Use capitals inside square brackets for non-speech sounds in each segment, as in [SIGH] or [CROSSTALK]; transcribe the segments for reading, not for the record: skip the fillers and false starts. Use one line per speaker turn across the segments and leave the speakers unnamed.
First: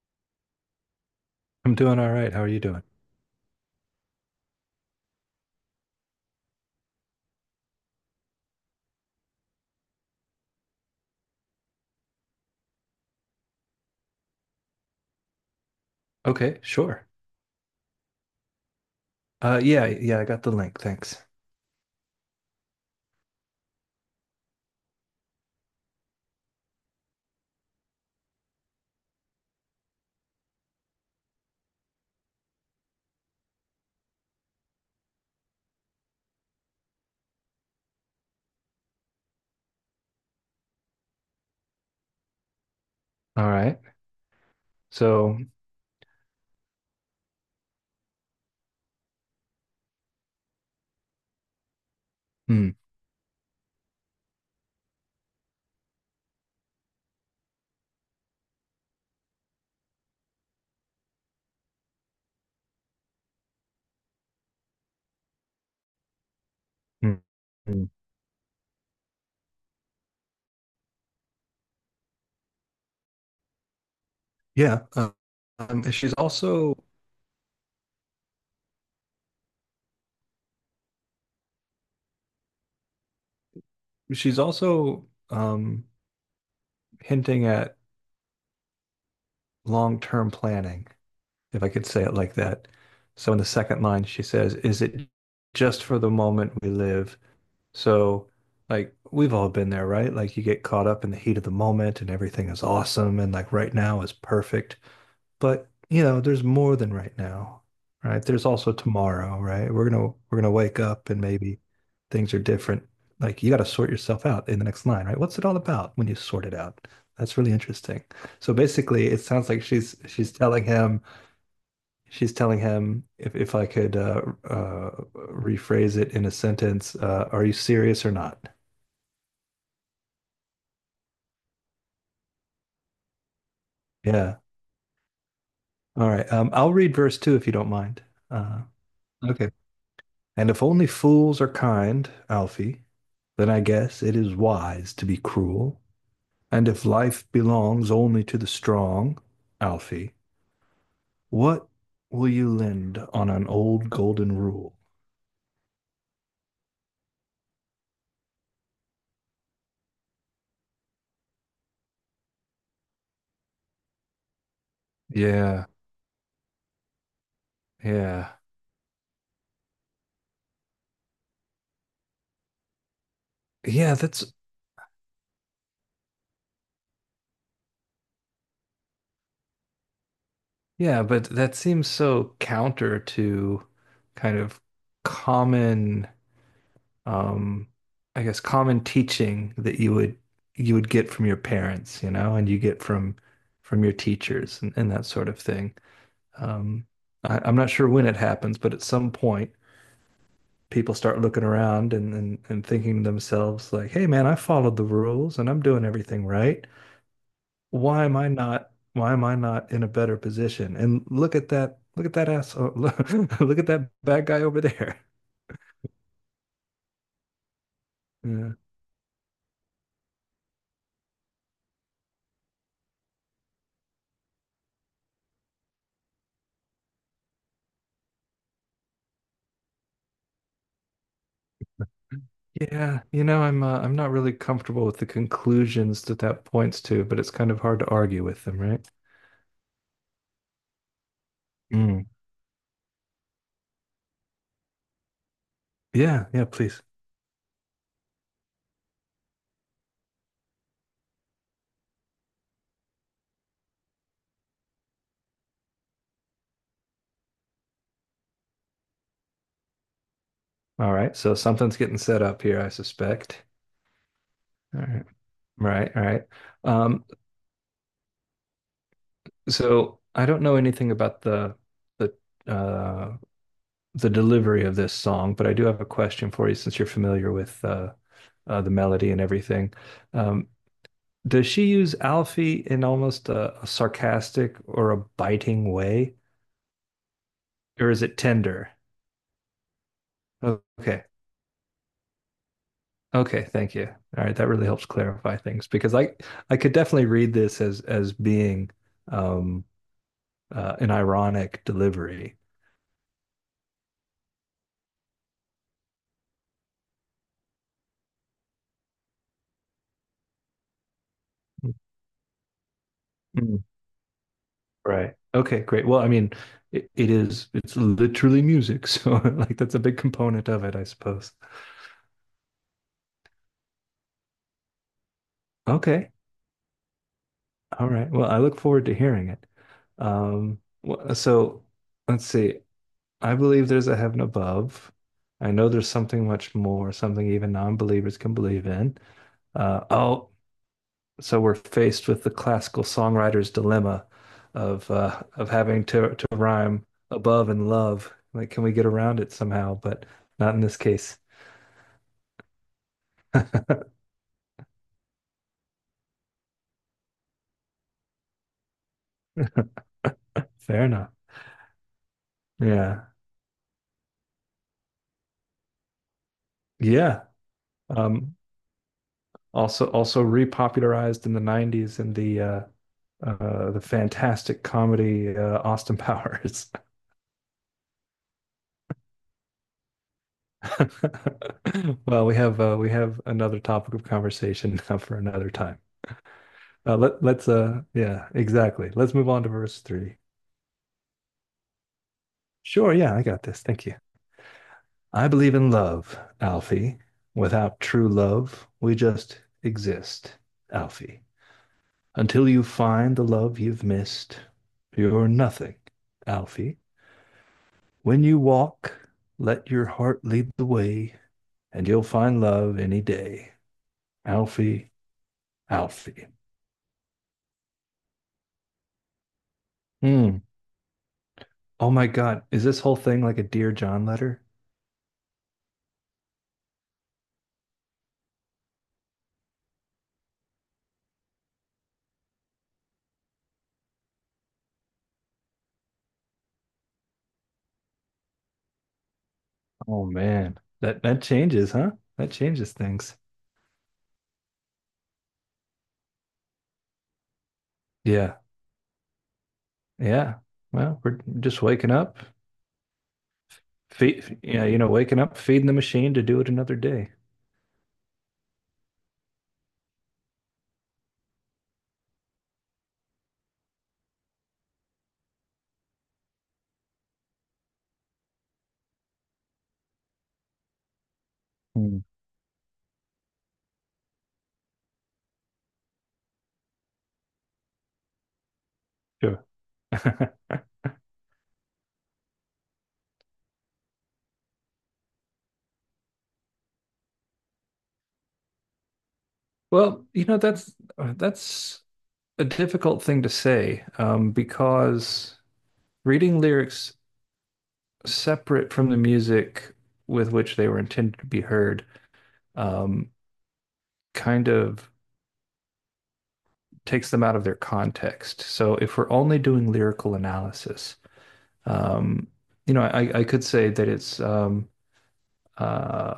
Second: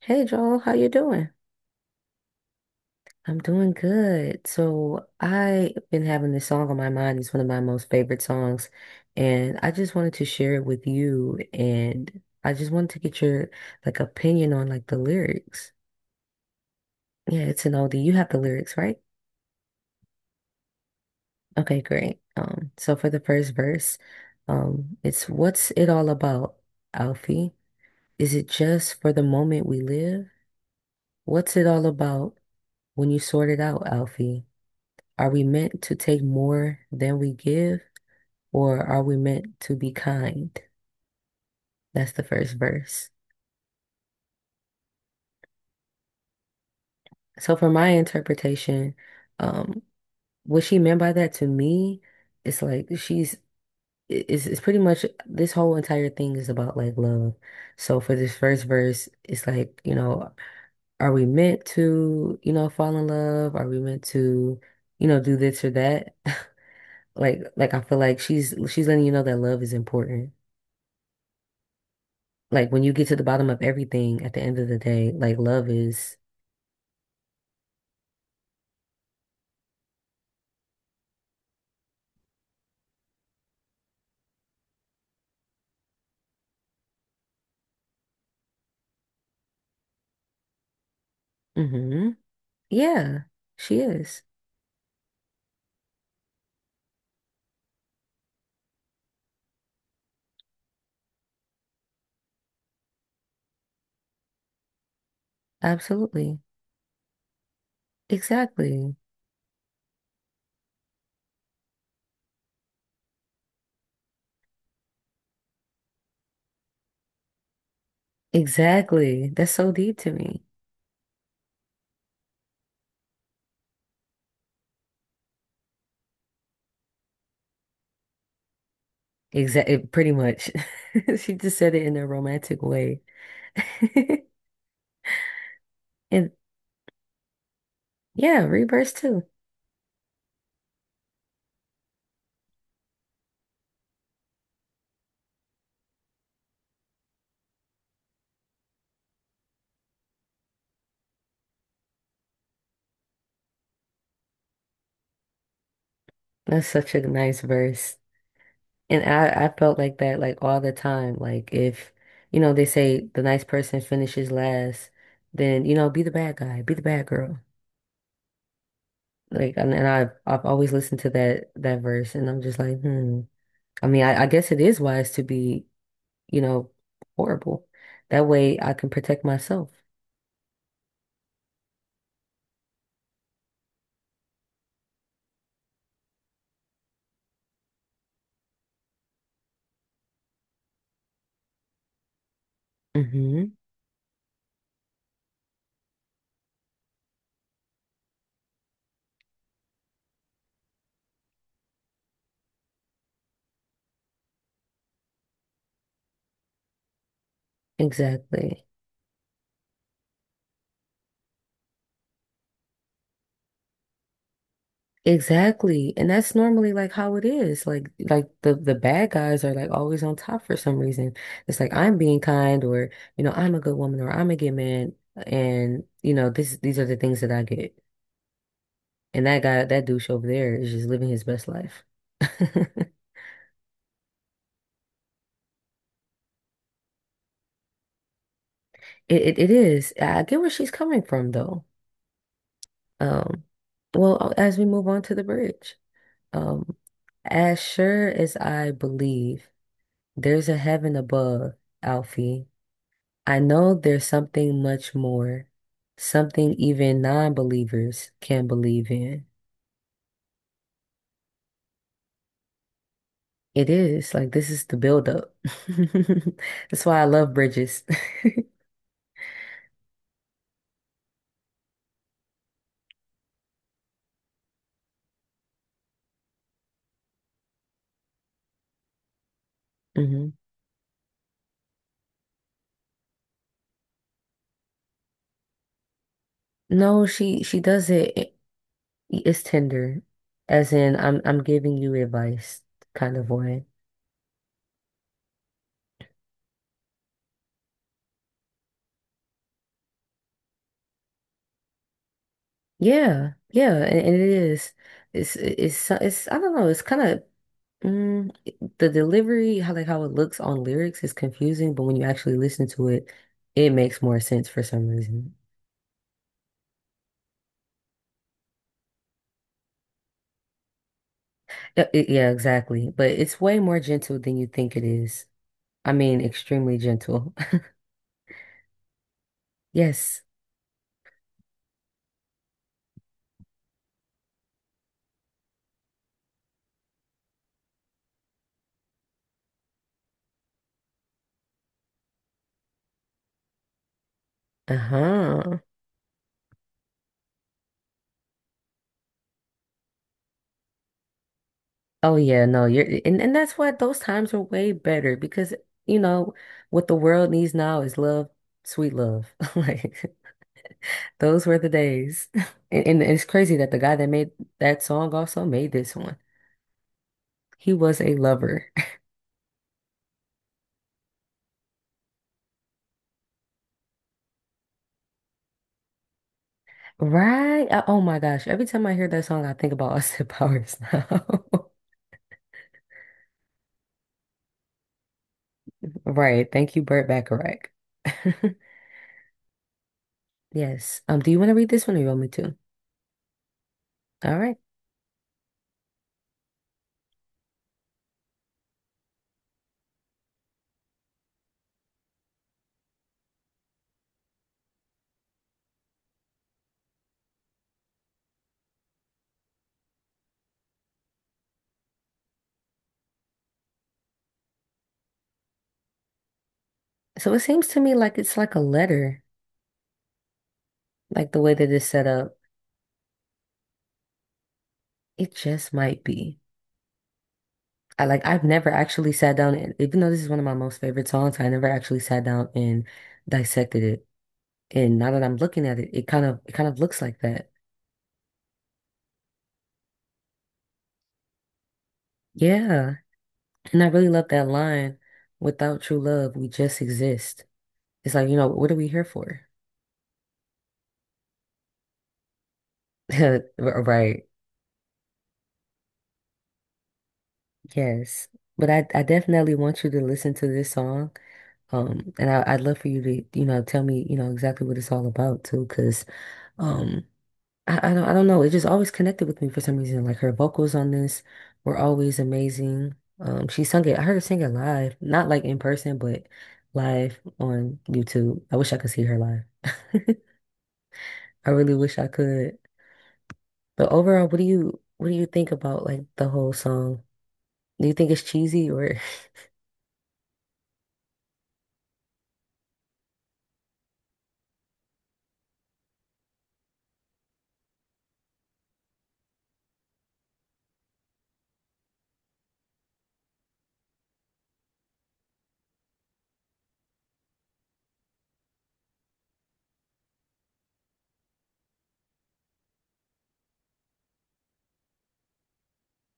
Hey Joel, how you doing?
I'm doing all right. How are you doing?
I'm doing good. So I've been having this song on my mind. It's one of my most favorite songs, and I just wanted to share it with you. And I just wanted to get your like opinion on like the lyrics.
Okay, sure.
Yeah, it's an oldie. You have the lyrics, right?
Yeah, I got the link. Thanks.
Okay, great. So for the first verse, it's what's it all about, Alfie? Is it just for the moment we live? What's it all about when you sort it out, Alfie? Are we meant to take more than we give, or are we meant to be kind? That's the first verse.
All right. So,
So, for my interpretation, um, what she meant by that to me, it's
hmm,
like it's pretty much this whole entire thing is about like love. So, for this first verse, it's like, you know, are we meant to, you know, fall in love? Are we meant to, you know, do this or that? [LAUGHS]
hmm,
Like I
hmm,
feel like she's letting you know that love is important. Like when you get to the bottom of everything at the end of the
yeah.
day, like love
She's
is,
also she's also hinting at long-term planning, if I could say
hmm.
it like that.
Yeah,
So in the
she
second line, she
is.
says, "Is it just for the moment we live?" So, like, we've all been there, right? Like, you get caught up in the heat of the moment and everything is awesome and like right now is perfect. But, you know,
Absolutely.
there's more than right now, right? There's also
Exactly.
tomorrow, right? We're gonna wake up and maybe things are different. Like, you got to sort yourself out in the next line, right? What's it all about when you sort it out? That's really interesting. So basically, it
Exactly.
sounds
That's
like
so deep to me.
She's telling him, if I could rephrase it in a sentence, are you serious or not?
Exactly. Pretty much. [LAUGHS] She just said it in a romantic way. [LAUGHS]
Yeah. All
And
right. I'll read verse two if you don't mind.
yeah,
Uh,
reverse too.
okay. And if only fools are kind, Alfie, then I guess it is wise to be cruel. And if life belongs only to the strong, Alfie, what will you lend on an old golden rule?
That's such a nice verse. And I felt like that like all the time. Like if, you know, they say the nice person finishes last, then,
Yeah,
you know, be the bad guy, be the bad girl.
yeah.
Like, and I've always listened to that verse, and I'm just like, hmm. I
Yeah,
mean, I, I
that's—
guess it is wise to be, you know, horrible. That way, I can protect myself.
yeah, but that seems so counter to kind of common, um, I guess common teaching that you would get from your parents, you know, and you get
Hmm.
from your teachers and that sort of thing. Um, I'm not sure when it happens, but at some point people start looking around and, and thinking to themselves like, "Hey, man, I followed the rules and I'm doing everything right. why am I
Exactly.
not why am I not in a better position? And look at that asshole [LAUGHS] look at that bad guy over there." [LAUGHS]
Exactly. And that's normally like how it is. Like
Yeah.
the bad guys are like always on top for some reason. It's like I'm being kind or, you know, I'm a good woman or I'm a good man and, you know, this these are the things that I get. And that guy, that douche over there is just living his best life.
Yeah,
[LAUGHS]
you know, I'm not really comfortable with the conclusions that that points to, but it's kind of hard to argue with them, right?
It is. I get where she's coming from though.
Mm.
Um, well, as we move on to the bridge,
Yeah, yeah,
um,
please.
as sure as I believe there's a heaven above, Alfie, I know there's something much more, something even non-believers can believe in.
All right, so something's getting set up here, I suspect.
It is like this is the
All right,
buildup.
right, all right.
[LAUGHS] That's why
Um,
I love bridges.
so I don't know anything about the the uh, the delivery of this song, but I do have a question for you since you're familiar with the melody and everything.
[LAUGHS] hmm.
Um, does she use Alfie in almost a sarcastic or a biting way,
No, she
or
does
is it
it.
tender?
It's tender, as in
Okay,
I'm giving you advice kind of
okay,
way.
thank you. All right, that really helps clarify things because I could definitely read this as being um, an ironic delivery.
Yeah, yeah, and it is. It's I don't know. It's kind of mm, the delivery, how like how it looks on lyrics is confusing, but when you actually listen to it,
Mm-hmm.
it makes more sense for some
Right.
reason.
Okay, great. Well, I mean, it is, it's literally music. So, [LAUGHS] like, that's a big component of it, I suppose.
Yeah, exactly. But it's way more gentle than you think it is. I
Okay.
mean, extremely gentle. [LAUGHS]
All right. Well, I look forward to hearing it.
Yes.
Um, so let's see. I believe there's a heaven above. I know there's something much more, something even non-believers can believe in. Uh, oh, so we're faced with the classical songwriter's dilemma of
Uh-huh.
having to rhyme above and love. Like, can we get around it somehow? But not in this case.
Oh yeah, no, you're and that's why
[LAUGHS]
those times are way better because you know what the world needs now is love, sweet love. [LAUGHS] Like
Fair enough.
those were the days. [LAUGHS] And
Yeah.
it's crazy that the guy that made that song also made this one.
Yeah.
He was a
Um,
lover. [LAUGHS]
also repopularized in the 90s in the fantastic comedy Austin Powers.
Right? Oh my gosh. Every time I hear that song, I think about [LAUGHS] Austin Powers now. [LAUGHS]
[LAUGHS] Well, we have another topic of conversation now for another time.
Right. Thank you,
Uh,
Burt
let let's
Bacharach.
uh yeah,
[LAUGHS]
exactly, let's move on to verse 3.
Yes. Do you want to read this one or you want me to?
Sure, yeah, I got this. Thank you.
All right.
I believe in love, Alfie. Without true love, we just exist, Alfie. Until you find the love you've missed, you're nothing, Alfie. When you walk, let your heart lead the way, and you'll find love any day. Alfie, Alfie.
So it seems to me like it's like a letter,
Hmm.
like the way that it's
Oh
set
my
up.
God. Is this whole thing like a Dear John letter?
It just might be. I like I've never actually sat down and even though this is one of my most favorite songs, I never actually sat down and dissected it. And now that I'm looking at it, it kind of looks like that.
Oh man. That— that changes, huh? That changes
Yeah.
things.
And I really love that line, without true love, we just exist. It's like, you
Yeah.
know, what are we here for?
Yeah. Well, we're just waking up.
[LAUGHS] Right.
Feed— yeah, you know, waking up, feeding the machine to do it another day.
Yes. But I definitely want you to listen to this song. And I'd love for you to, you know, tell me, you know, exactly what it's all about too, because um. I don't know. It just always connected with me for some reason. Like her vocals on this were
Hmm.
always amazing. She sung it. I heard her sing it live, not like in person, but live on YouTube. I wish I could see her
Sure.
live. [LAUGHS]
[LAUGHS]
I really wish I could. But overall, what do you think about like the whole song? Do you think it's cheesy or?
Well, you know, that's a difficult thing to say because reading lyrics separate from the music with which they were intended to be heard um, kind of takes them out of their context. So if we're only doing lyrical analysis, um, you know, I could say that it's uh,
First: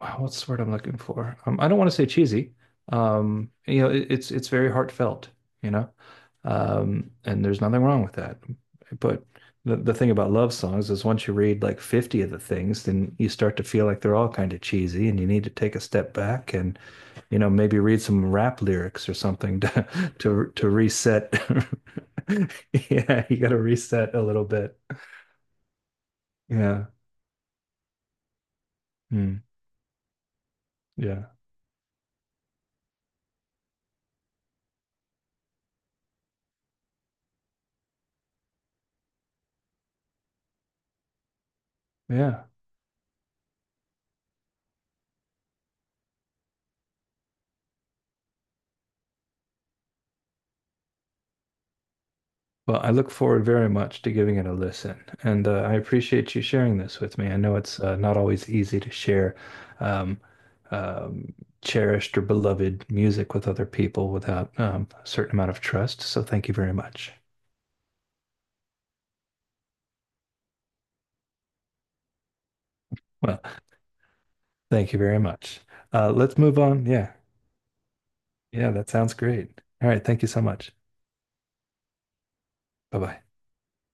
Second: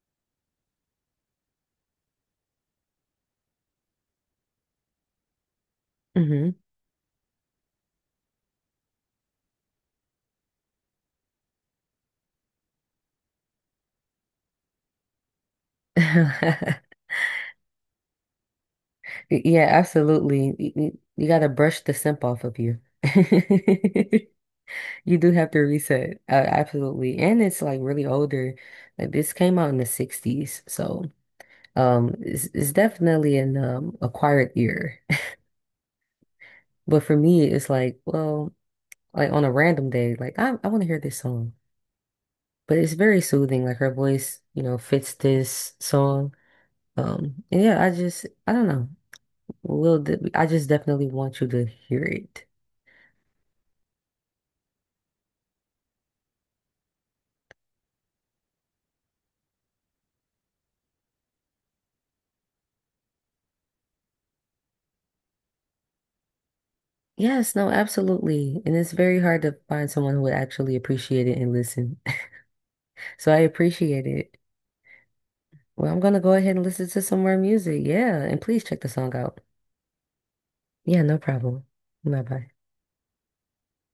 what's the word I'm looking for? I don't want to say cheesy. You know, it's very heartfelt, you know,
[LAUGHS] hmm.
and there's nothing wrong with that. But the thing about love songs is once you read like 50 of the things, then you start to feel like they're all kind of cheesy, and you need to take a step back and,
[LAUGHS]
you know, maybe read some rap lyrics or something [LAUGHS]
Yeah,
to to
absolutely.
to
You
reset.
gotta brush the simp
[LAUGHS]
off of you.
Yeah, you got to reset a
[LAUGHS]
little bit.
You do have to reset.
Yeah.
Absolutely. And it's like really older. Like this
Mm,
came out in the 60s. So
yeah.
it's definitely an acquired ear. [LAUGHS] But for me, it's like, well, like on a random day, like I want to hear this song.
Yeah.
But it's very soothing. Like her voice, you know, fits this song. And yeah, I don't know. I just definitely want you to hear it.
Well, I look forward very much to giving it a listen, and I appreciate you sharing this with me. I know it's not always easy to share um, um, cherished or beloved music with other people without a certain amount of trust. So thank you very much.
Yes, no, absolutely. And it's very hard to find someone who would actually appreciate it and listen. So I
Well,
appreciate it.
thank you very much.
Well, I'm gonna go
Let's
ahead
move
and
on.
listen to
Yeah,
some more music. Yeah, and please
yeah,
check the
that
song
sounds
out.
great. All right, thank you so much.
Yeah, no problem. Bye bye.
Bye bye.